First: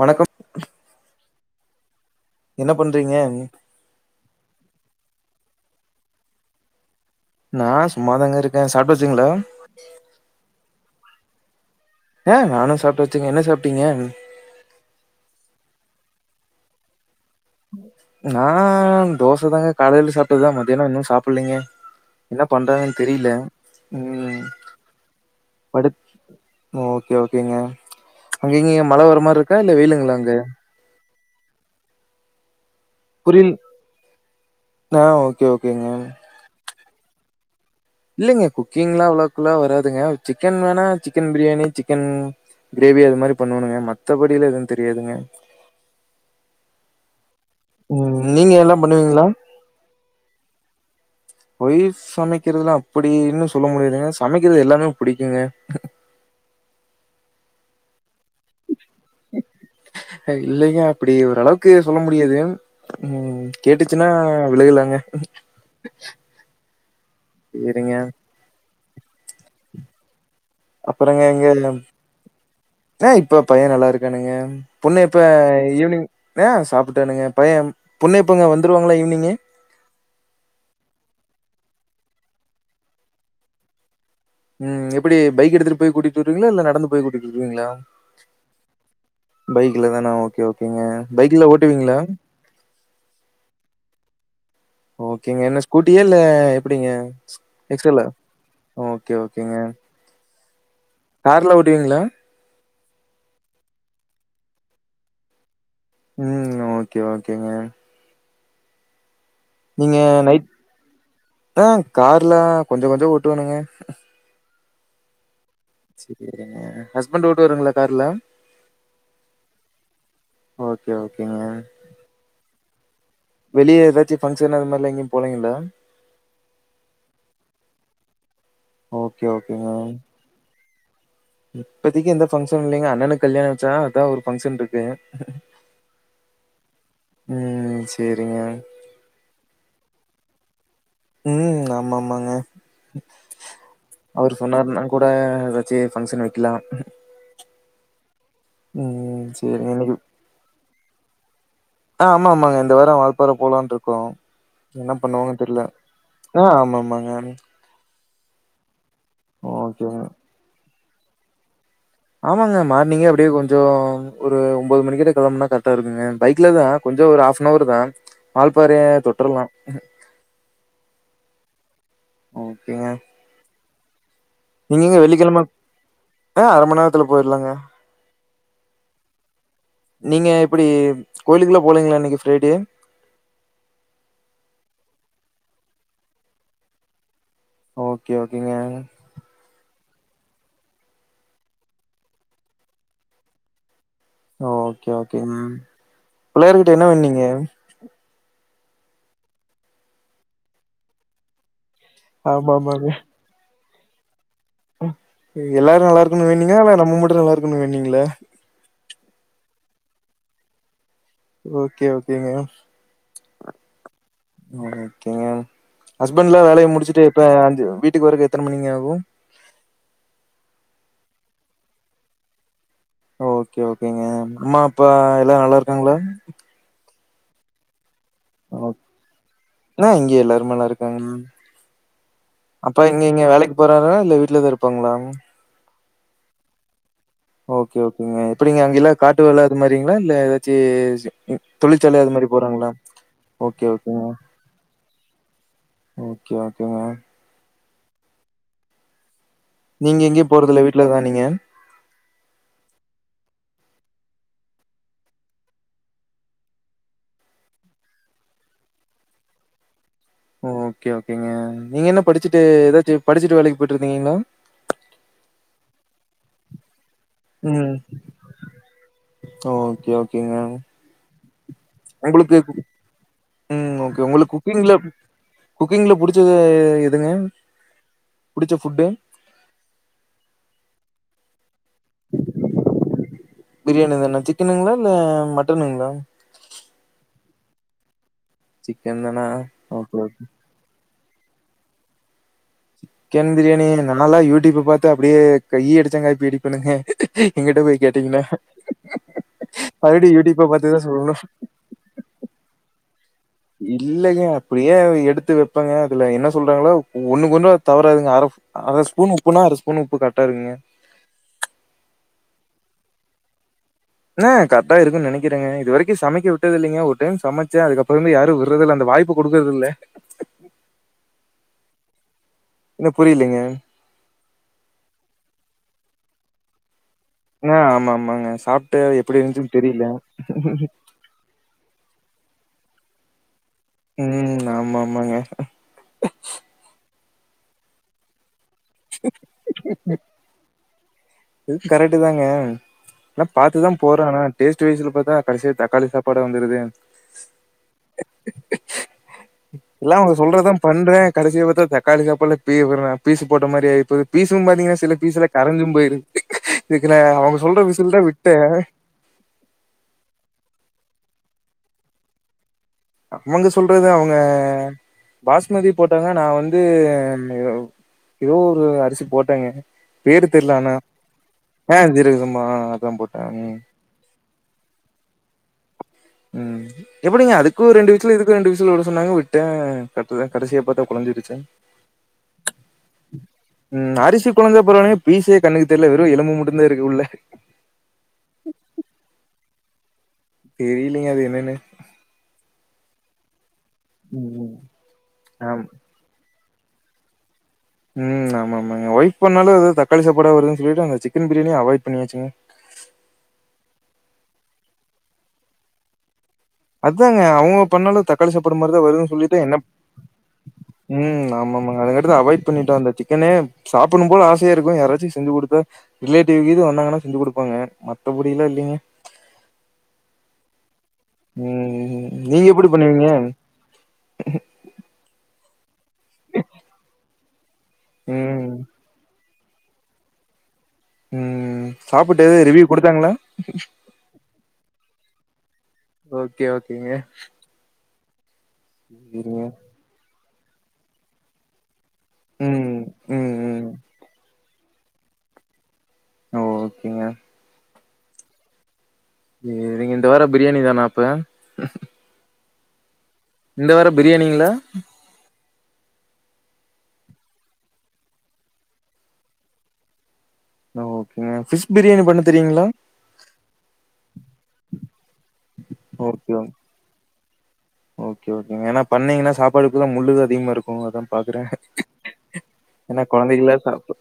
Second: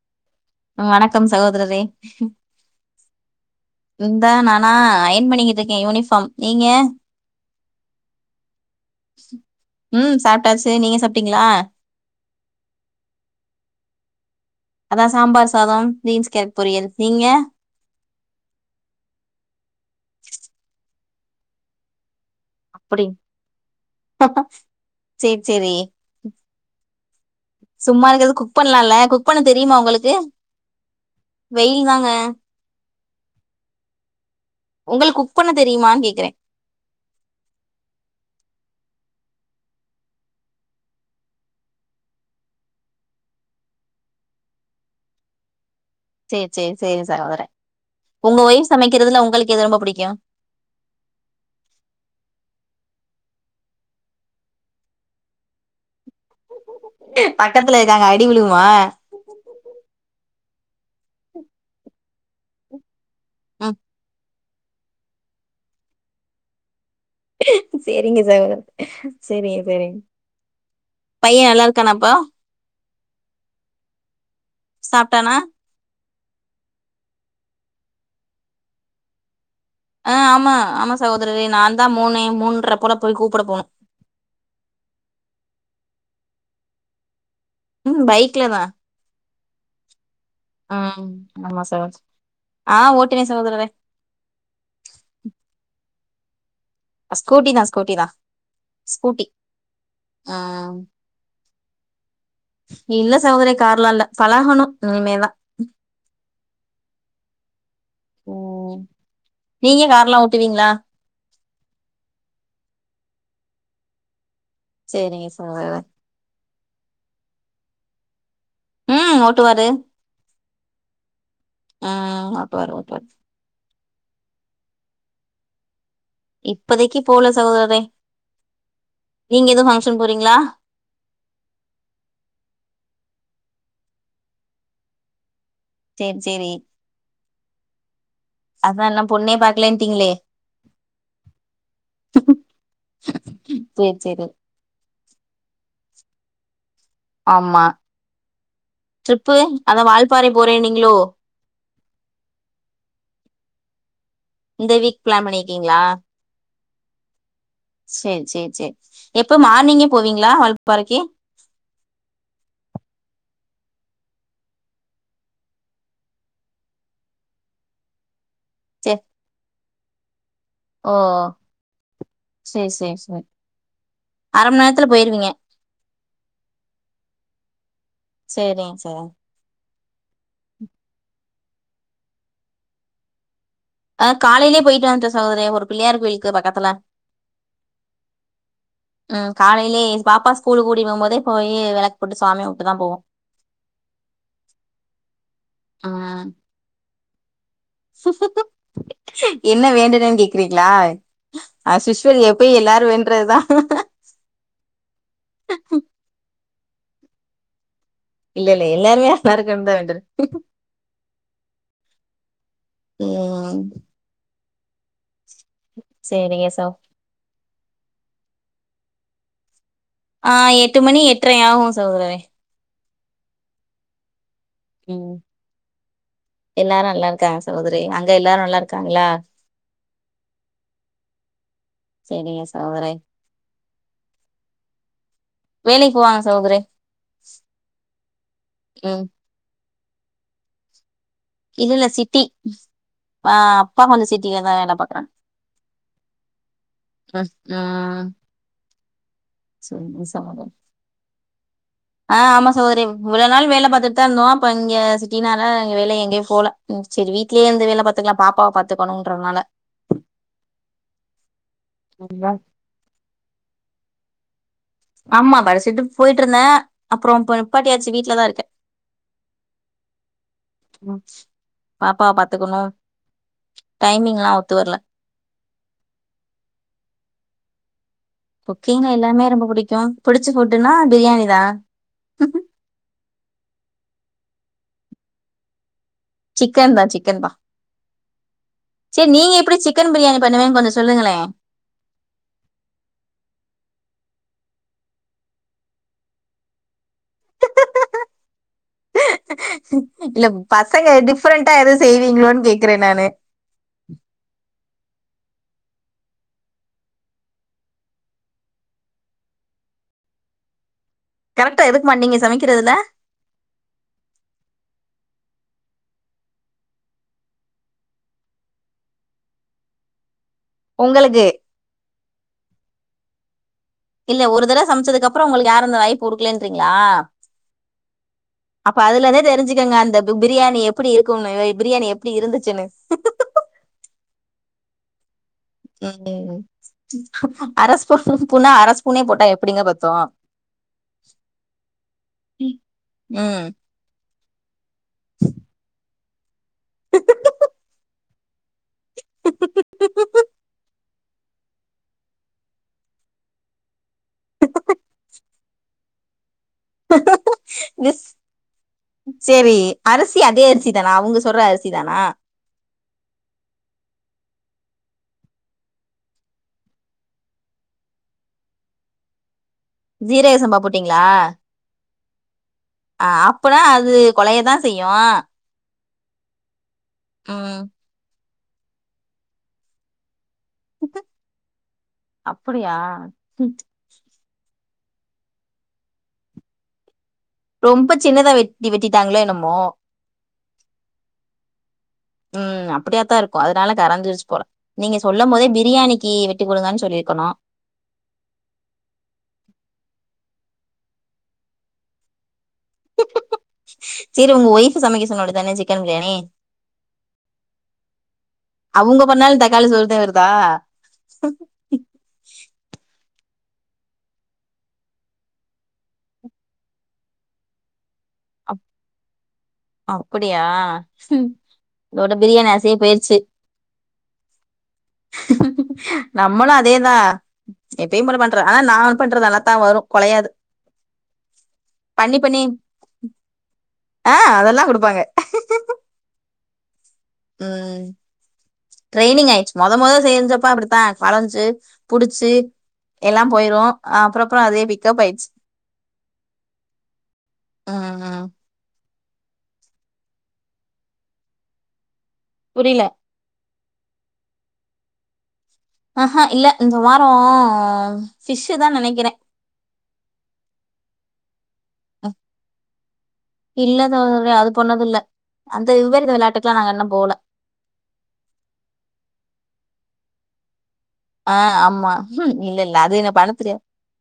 வணக்கம் ம் வணக்கம் சகோதரரே என்ன பண்றீங்க இந்தா நானா அயன் பண்ணிக்கிட்டு இருக்கேன் யூனிஃபார்ம் நீங்க நான் சும்மாதாங்க இருக்கேன் சாப்டாச்சுங்களா ம் சாப்டாச்சு நீங்க சாப்டீங்களா ஹ நானும் சாப்டாச்சுங்க என்ன சாப்டீங்க அதான் சாம்பார் சாதம் பீன்ஸ் கேரட் பொரியல் நீங்க நான் தோசை தாங்க காலையில சாப்டது தான் மத்தியானம் இன்னும் சாப்பிட்லேங்க என்ன பண்றாங்கன்னு அப்படி தெரியல ம் சேரி சேரி படு ஓ ஓகே ஓகேங்க சும்மா இருக்கறது குக் அங்கங்க பண்ணலால்ல மழ வர குக் மாரி பண்ண இருக்கா இல்ல தெரியுமா உங்களுக்கு வெயிலுங்களா அங்க வெயில் தாங்க புரியல் ஆ உங்களுக்கு குக் ஓகே பண்ண ஓகேங்க தெரியுமனு கேக்குறேன் இல்லங்க குக்கிங்லா அவ்ளக்குலா வராதுங்க சிக்கன் வேணா சிக்கன் பிரியாணி சிக்கன் கிரேவி அது மாரி பண்ணுவணுங்க மத்தபடிலா எதுவு தெரியாதுங்க சேரி சேரி சேரி சகோதர ம் ஒங்க நீங்க ஒய்ஃப் எல்லா சமைக்கிறதுல பண்ணுவீங்களா ஒங்களுக்கு எது ரொம்ப புடிக்கு ஒய்ஃப் சமைக்கிறதுலா அப்பிடின்னு சொல்ல முடியாதுங்க சமைக்கிறது எல்லாமே புடிக்குங்க பக்கத்துல இருக்காங்க அடி விழுவுமா இல்லைங்க அப்டி ஒரளவுக்கு சொல்ல முடியாது ம் கேட்டுச்சுனா விழுகலாங்க சரிங்க சேரிங்க சகோ சேரிங்க சேரிங்க பைய நல்லாருக்கானாப்பா ஏ இப்ப பைய நல்லாருக்கானுங்க பொண்ணு இப்ப சாப்ட்டானா ஈவினிங் அ சாப்பிட்டானுங்க பையம் பபொண்ணு எப்பங்க வந்துருவாங்களா ஈவ்னிங்கே ஆ ஆமா ஆமா சகோதரரே நாந்தா மூனே மூன்றப் போல போய் கூப்பட போணு ம் எப்பிடி பைக் எடுத்துட்டு போய் கூட்டிட்டு வருவீங்ளா இல்ல நடந்து போய் கூட்டிட்டு வருவீங்ளா ம் பைக்ல தான் பைக்லதானா ஓகே ஓகேங்க ம் பைக்ல ஆமா ஓட்டுவீங்ளா சகோதரி ஆ ஓட்டுவே சகோதரரே ஓகேங்க என்ன ஸ்கூட்டியா இல்ல எப்டிங்க ஸ்கூட்டி தான் எக்ஸ்ட் ஸ்கூட்டி எல்லா தான் ஓகே ஸ்கூட்டி ஓகேங்க ஆ கார்லா ஓட்டுவீங்ளா இல்ல சகோதரரே கார்லா இல்ல பழகணு இனிமேதா ம் ஓகே ஓகேங்க ம் நீங்க கார்லாம் நைட் ஓட்டுவீங்களா ஆ கார்லா கொஞ்சோ கொஞ்சோ ஓட்டுவேணுங்க சேரிங்க [unintelligible] சேரிங்க ஹஸ்பண்ட்டு ஓட்டுவாருங்ளா கார்லா ம் ஓட்டுவாரு ஓகே ஓகேங்க ஆ ஆ ஓட்வாரு ஓட்டுவாரு வெளிய எதாச்சி ஃபங்க்ஷன் அதுமார்லா எங்கியும் போலேங்களா இப்போதைக்கி போல சகோதரே ஓகே நீங்க எது ஃபங்க்ஷன் போறீங்ளா இப்பதிக்கு எந்த ஃபங்க்ஷனு இல்லைங்க அண்ணனுக் கல்யாணம் வச்சா அதா ஒரு ஃபங்க்ஷன்ருக்கு சேர் சேரி ம் சரிங்க. அதா இன்னம் பொண்ணே பாக்லேன்ட்டீங்ளே ம் ஆமா ஆமாங்க சரி சரி அவருச் சொன்னாருன்னா கூட எதாச்சி ஃபங்க்ஷன் வக்கிலா ஆமா ம் ட்ரிப்பு சரிங்க. அதா இன்னைக்கு வால்ப்பாறை போறேன்னீங்ளோ ஆ ஆமா ஆமாங்க இந்த வாரோ வால்பாற போலான்ட்ருக்கோ இந்த வீக் என்னப் பிளான் பண்ணுவாங்கன் தெர்ல பண்ணிருக்கீங்களா ஆ ஆமா ஆமாங்க சேர் சேர் சேர் எப்ப மார்னிங்கே ஓகேங்க. போவீங்ளா வல்ப்பாறைக்கி ஆமாங்க மார்னிங்கே அப்டே கொஞ்சோ ஒரு ஒம்போது மணிகிட்ட கெளம்னா கர்ட்டா இருக்குங்க பைக்லதா கொஞ்சோ ஒரு ஹாஃப்னவர்தா வால்ப்பாறைய சேர் தொட்ரலா ஓ சே ஓகேங்க. சே சே நீங்க இங்க வெள்ளிக்கெழம ஆ அர மண்நேரத்துல போயிட்லாங்க சேரிங் சார் நீங்க எப்டி கோயிலுக்குலா போலைங்ளா இன்னைக்கி ஃபிரைடே அ காலையிலே போயிட்டு வந்துட்ட சகோதரே ஒரு பிள்ளையார் கோயிலுக்கு பக்கத்துல ஓகே ஓகேங்க ம் காலைலே எ பாப்பா ஸ்கூலு கூடி போகும்போதே போயி வெளக் போட்டு சாமி கும்ட்டு தா போவோ ஓகே ஓகேங்க ம் புள்ளையர்கிட்ட என்ன வேண்டுணீங்க என்ன வேண்டுனன் கேக்குறீங்களா அஸ்யூஷுவல் எப்பயு எல்லாரு ஆமாமாங்க. வேண்றதுதா எல்லாரு நல்லாருக்கன்னு வேண்னீங்கா இல்ல நம்ம மட்டு நல்லாருக்கன்னு வேண்னீங்களா இல்ல இல்ல எல்லாருமே அல்லா இருக்கன்னு தா வேண்டுன ஓகே ஓகேங்க ம் ஓகேங்க ஹஸ்பண்ட்லா சேரிங்க வேலைய சகோ முடிச்சுட்டு எப்ப அஞ் வீட்டுக்கு வரக்கு எத்தன மணிங்க ஆகு ஆ எட்டு மணி எட்ரை ஆகு சகோதரரே ஓகே ஓகேங்க அம்மா அப்பா ம் எல்லா நல்லாருக்காங்களா எல்லாரு நல்லாருக்காங்க சகோதரி அங்க எல்லாரு நல்லா ஓ இருக்காங்களா ஆ இங்கயல்லாருமே நல்லாருக்காங்க சரிங்க ச அப்பா எங்கங்க வேலைக்கு போறாரா இல்ல வீட்டுலதா இருப்பாங்களா வேலைக்கு போவாங்க சகோதரே ஓகே ஓகேங்க எப்டிங்க அங்கயெல்லா ம் காட்டு வேல அதுமாரிங்களா இல்ல ஏதாச்சு ம் இல்ல இல்ல தொழிற்சாலை அது சிட்டி மாரி போறாங்களா ஆ ஓகே அப்பா கொஞ்சோ ஓகேங்க சிட்டிலதா வேல பாக்குறாங்க ஓகே ஓகேங்க ஆ நீங்க எங்கயு சகோதரி போறதுல்ல வீட்டுலதா நீங்க ஆ ஆமா சோகோதரே இவ்ளோ நாள் வேல பாத்துட்டு தா இருந்தோ அப்ப இங்க சிட்டினால இங்க வேல எங்கயு போல ம் செரி வீட்லே இருந்து வேல பாத்துக்கலா பாப்பாவ பாத்துக்கணுன்றதுனால ஓகே ஓகேங்க நீங்க என்ன படிச்சுட்டு ஏதாச்ச படிச்சுட்டு வேலைக்கு போயிட்டுருதீங்களா ஆமா படிச்சிட்டு போயிட்டு இருந்தே அப்புறம் இப்ப ம். நிப்பாட்டியாச்சு வீட்டுல தா இருக்கே ஓகே ஓகேங்க ம் பாப்பாவ உங்களுக்கு பாத்துக்கணு ம் ஓகே டைமிங்லா உங்களுக்கு ஒத்து குக்கிங்ல வரல குக்கிங்ல புடிச்சது எதுங்க புடிச்ச ஃபுட்டு? குக்கிங்ல எல்லாமே ரொம்ப பிடிக்கு பிடிச்ச ஃபுட்டுன்னா பிரியாணி தா பிரியாணி தானா சிக்கனுங்களா இல்ல மட்டனுங்களா சிக்கன் தா சிக்கன் தா சிக்கன் சேரி தானா நீங்க எப்படி சிக்கன் ஓகே பிரியாணி ஓகே பண்ணுவேன்னு கொஞ்ச சொல்லுங்களே சிக்கன் பிரியாணி நல்லா யூடியூப் பாத்து அப்படியே ஈயடிச்சாங்காப்பியடிப்பேணுங்க எங்கிட்ட போய் கேட்டீங்கன்னா மறுபடியும் இல்ல யூடியூப்ப பாத்துதான் பசங்க சொல்லணும் டிஃப்ரெண்டா எதுவும் செய்வீங்களோன்னு கேக்குறே நானு இல்லலைங்க அப்படியே எடுத்து வைப்பங்க அதுல என்ன சொல்றாங்களா ஒன்னுக்கொன்னு அது தவறாதுங்க அரை அரை ஸ்பூன் உப்புன்னா அரை ஸ்பூன் உப்பு கரெக்ட்டா இருக்குங்க கரெக்டா எதுக்குமா நீங்க சமைக்கிறதுல என்ன கரக்டா இருக்குன்னு நெனக்கிறேங்க இது வரைக்கு சமைக்க விட்டது இல்லைங்க ஒரு டைம் சமைச்சே அதுக்கப்புறம் யாரும் விறது இல்ல அந்த வாய்ப்பு இப்ப குடுக்கறது இல்ல உங்களுக்கு என்ன புரியலிங்க இல்ல ஒரு தடவை சமைச்சதுக்குப்புறம் உங்களுக்கு யாருந்த வாய்ப்பு கொடுக்கலேன்றீங்களா ஆ ஆமா ஆமாங்க அப்ப சாப்ட்டு எப்டி அதுலந்தே இருந்துச்சுன்னு தெரிஞ்சுக்கங்க தெரியல அந்த பிரியாணி எப்படி இருக்கு பிரியாணி எப்டி இருந்துச்சுன்னு ம் ஆமா ஆமாங்க ம் ம் ம் அரஸ்பூண்ணா அரஸ்பூனே போட்டா எப்படிங்க பத்து து கரெக்ட்டு தாங்க எல்லா ம் பாத்துதா போட்றே டேஸ்ட் வயசுல பாத்தா கடைசியா தக்காளி சா பாடா வந்துடுது எல்லா அவங்க சொல்றதா பண்றே கடைசில பாத்தா தக்காளி சாப்பாட்ல பீ பீசு போட்ட மாரியாயிபேயிருது பீசும் பாத்தீங்கனா சில பீசு கரைஞ்சும் போயிருது இதுக்குன அவங்க சொல்ற விசில் தா விட்டே சேரி அரிசி அதே அரிசி தானா அவங்க சொல்ற அரிசி தானா அவங்க சொல்றது அவங்க பாஸ்மதி போட்டாங்க நா வந்து ஏதோ ஒரு அரிசி போட்டேங்க பேரு ஜீரக தெரில சம்பா ஆனா போட்டீங்களா அ ஜீரகசம்பா ஆ அதா போட்டே கொழய தா செய்யு ம் எப்படிங்க ம் அதுக்கு ரெண்டு விசுல் இதுக்கு ரெண்டு விசுல் விட சொன்னாங்க விட்டே கரெக்ட் தா கடைசியா பாத்தா குழஞ்சுடுச்சே அப்படியா ம் அரிசி குழஞ்சா பரவாயில்லிங்க பீசே கண்ணுக்கு தெரியல வெறு எலும்பு மட்டுந்தா இருக்கு உள்ள ரொம்ப சின்னதா வெட்டி வெட்டிட்டாங்களோ என்னமோ தெரியிலீங்க அது என்னனு ம் அப்படியாத்தா இருக்கு அதனால கரஞ்சுருச்சு போல ம். நீங்க சொல்லும் போதே ஆம். பிரியாணிக்கி வெ இவ்வளவு தா சொல்லிருக்கணு ம் ஆமா ஆமாங்க ஒய்ஃப் பண்ணாலு தக்காளி சாப்பாடா வருதுன் சொல்லிட்டு அவங்க சிக்கன் பிரியாணியே அவாய்ட் பண்ணியாச்சுங்க சேரி உங்க ஒய்ஃப் சமைக்க சொல்ல வேண்டிதானே சிக்கன் பிரியாணி அதாங்க அவுங்க பண்ணாலு தக்காளி சாப்பாடு மாரி தான அவங்க வருதுன்னு சொல்லிட்டு பண்ணாலு என்ன தக்காளி சோறுதே வருதா ம் ஆமா ஆமாங்க அவாய்ட் பண்ணிட்டோ அந்த சிக்கனே சாப்புடுனும் போல ஆசையா இருக்கு யாராச்சு செஞ்சு கொடுத்தா ரிலேட்டிவ்கீது வந்தாங்கன்னா செஞ்சு கொடுப்பாங்க மத்தபடில்லா அப் இல்லீங்க அப்படியா ம். தோட நீங்க பிரியாணி எப்படி ஆசையே பண்ணுவீங்க? போயிருச்சு நம்மளு அதே தா எப்பயும் போல பண்ற ம். ஆனா நா பண்றது நல்லாத்தா வரு கொழயாது ம் சாப்புட்டு ரிவ்யூ குடுத்தாங்ளா ஆ அதெல்லா குடுப்பாங்க ஓகே ஓகேங்க ம் ட்ரெய்னிங் ஆயிடுச்சு மொத மொத செஞ்சப்பா அப்படித்தா வளஞ்சு புடிச்சு ம் எல்லாம் ம் போயிரு ம் அப்புறப்புற அதே பிக்கப் ஆயிடுச்சு ஓகேங்க ம் ம் நீங்க இந்த வார பிரியாணி தானா அப்ப புரில இந்த வார பிரியாணிங்ளா ஆஹ்ஹா இல்ல இந்த வார ஃபிஷ் தா நினைக்கிறே ஓகேங்க ஃபிஷ் பிரியாணி பண்ண தெரியீங்ளா இல்ல தோழரோ அது பண்ணது இல்ல அந்த விவ்வருத ஓகே ஓ விளையாட்டுக்கெல்லா நாங்க இன்னு போல ஓகே ஓகேங்க ஏனா பண்ணீங்கன்னா சாப்பாடு ஃபுல்லா முள் தா அதிகமா இருக்கு அதா ஆ பாக்குறேன் ஆமா ம் இல்ல இல்ல அது எனா எனக்கு பண்ண கொழந்தைகள்லா தெரியாது சாப்பா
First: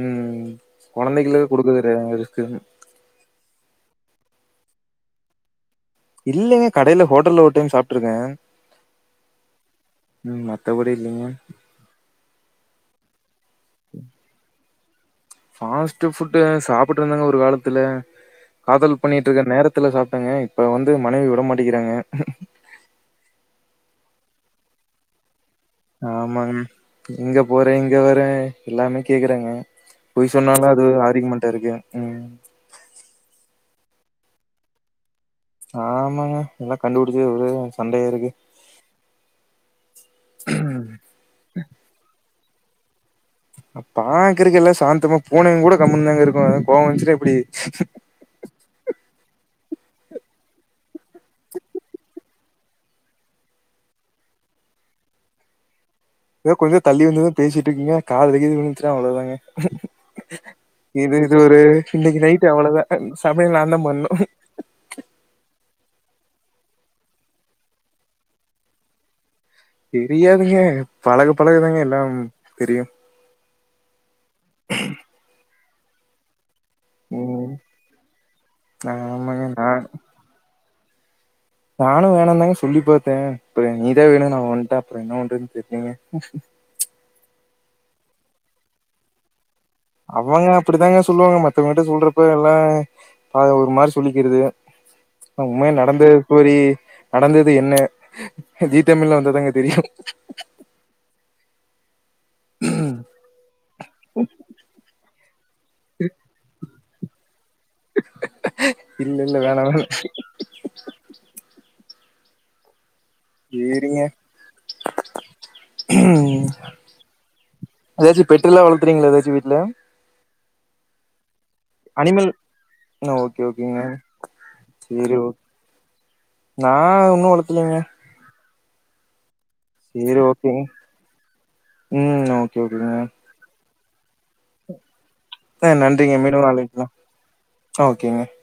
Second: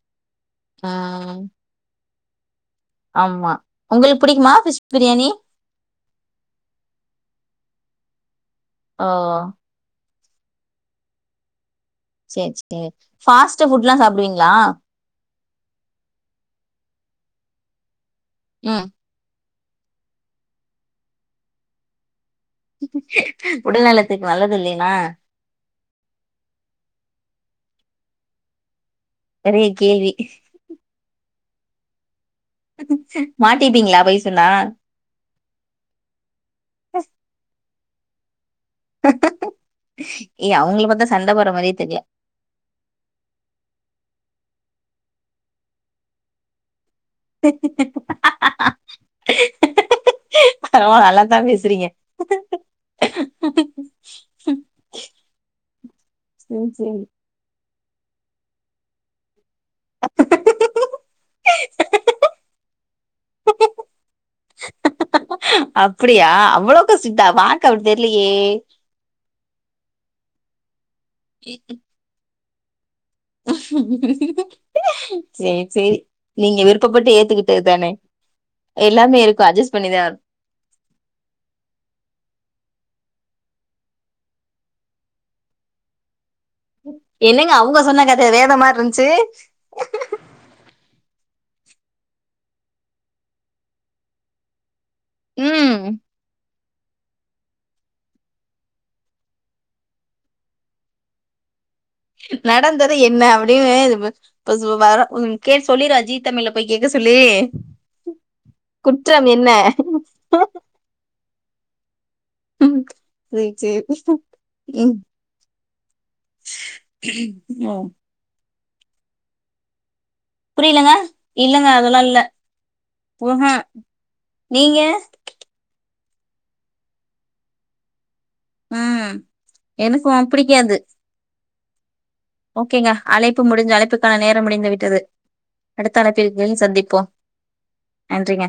ம் ம் கொழந்தைகலா கொடுக்க [inaudible] ஆமா உங்களுக் பிடிக்குமா ஃபிஷ் பிரியாணி இல்லங்க கடைல ஹோட்டல்ல ஒரு டைம் சாப்ட்டுருக்கே ஓ ம் மத்தபடி இல்லைங்க சேர் செ ஃபாஸ்ட் ஃபுட்லா சாப்டுவீங்ளா ஃபாஸ்ட் ஃபுட்டு் சாப்புட்டு இருந்தங்க ஒரு காலத்துல ம் காதல் பண்ணிட்டு இருக்க நேரத்துல சாப்ட்டங்க இப்ப வந்து மனைவி விடமாட்டிக்கிறாங்க உடல்நலத்துக்கு நல்லது இல்லைனா ஆமாங் ம் எங்க போறே எங்க வறே எல்லாமே கேக்குறாங்க பெரிய கேள்வி பொய் சொன்னாலு அது ஆர்க்யுமன்ட்டா இருக்கு ம் மாட்டிட்டீங்ளா பொய் சொன்னா ஆமாங்க எல்லா கண்டுபிடிச்சு ஒரு சண்டையா இருக்கு ஏய் அவங்கள பாத்தா சண்ட போற மாரியே தெரில பாக்குறக்கெல்லா சாந்தமா பூனைங் கூட கம்முனுதாங்க இருக்கு கோவொ வந்துச்சுனா இப்டி பரவால நல்லாதா பேசுறீங்க [inaudible] எதோ சேரி கொஞ்சொ சேரி தள்ளி வந்துதா பேசிட்டுருக்கேங்க காதுல கீதுல விழுந்துச்சுன்னா அவ்ளோதாங்க இது இது ஒரு இன்னைக்கு நைட் அவ்வளோதா சமையல் நாந்தா பண்ணு அப்டியா அவ்வளோக்கா ஸ்ட்ரீட்டா பாக்க அப்டி தெர்லியே தெரியாதுங்க பழக பழக தாங்க எல்லாம் தெரியு [inaudible] சேர் செரி நீங்க விருப்பப்பட்டு ம் ஏத்துக்கிட்டது தான எல்லாமே இருக்கு ஆமாங்க நா அட்ஜஸ்ட் பண்ணிதா ஆ நானு வேணானுந்தாங்க சொல்லி பாத்தே அப்ற நீதா வேணுனு அவ வந்துட்டா அப்பறோ என்ன பண்றதுன்னு தெர்லேங்க என்னங்க அவங்க சொன்ன கதை வேற மார்ருந்துச்சு அவங்க அப்டிதாங்க சொல்லுவாங்க மத்தவங்கிட்ட சொல்றப்ப எல்லா அது ஒரு மாரி சொல்லிக்கறது அ உண்மையா ம் நடந்து ஸ்டோரி நடந்தது என்ன ஜி தமிழ்ல வந்தாதாங்க தெரியு நடந்தது என்ன அப்டினு இது ப இப்ப சோ வரே ம் கே சொல்லிரு ஜி தமிழ்ல போய் கேக்க சொல்லி இல்ல குற்றம் இல்ல என்ன வேணா வேணா ம் சேர் சேர் ம் ம். எதாச்சு பெட்டெல்லா வளர்த்துறீங்களா எதாச்சு வீட்ல புரியலங்க இல்லங்க அதெல்லா இல்ல அனிமல் புஹ ஓகே ஓகேங்க நீங்க சேரி ஓ நா ஒன்னு வளத்தலங்க ம் சேரி எனக்கும் ஓகேங்க பிடிக்காது ம் ஓகேங்க அழைப்பு முடிஞ் அழைப்புக்கான நேரம் முடிந்து விட்டது அடுத்த நன்றிங்க அழைப்பில் மீண்டும் விரைவில் அழைக்கலாம் சந்திப்போம் ஓகேங்க நன்றிங்க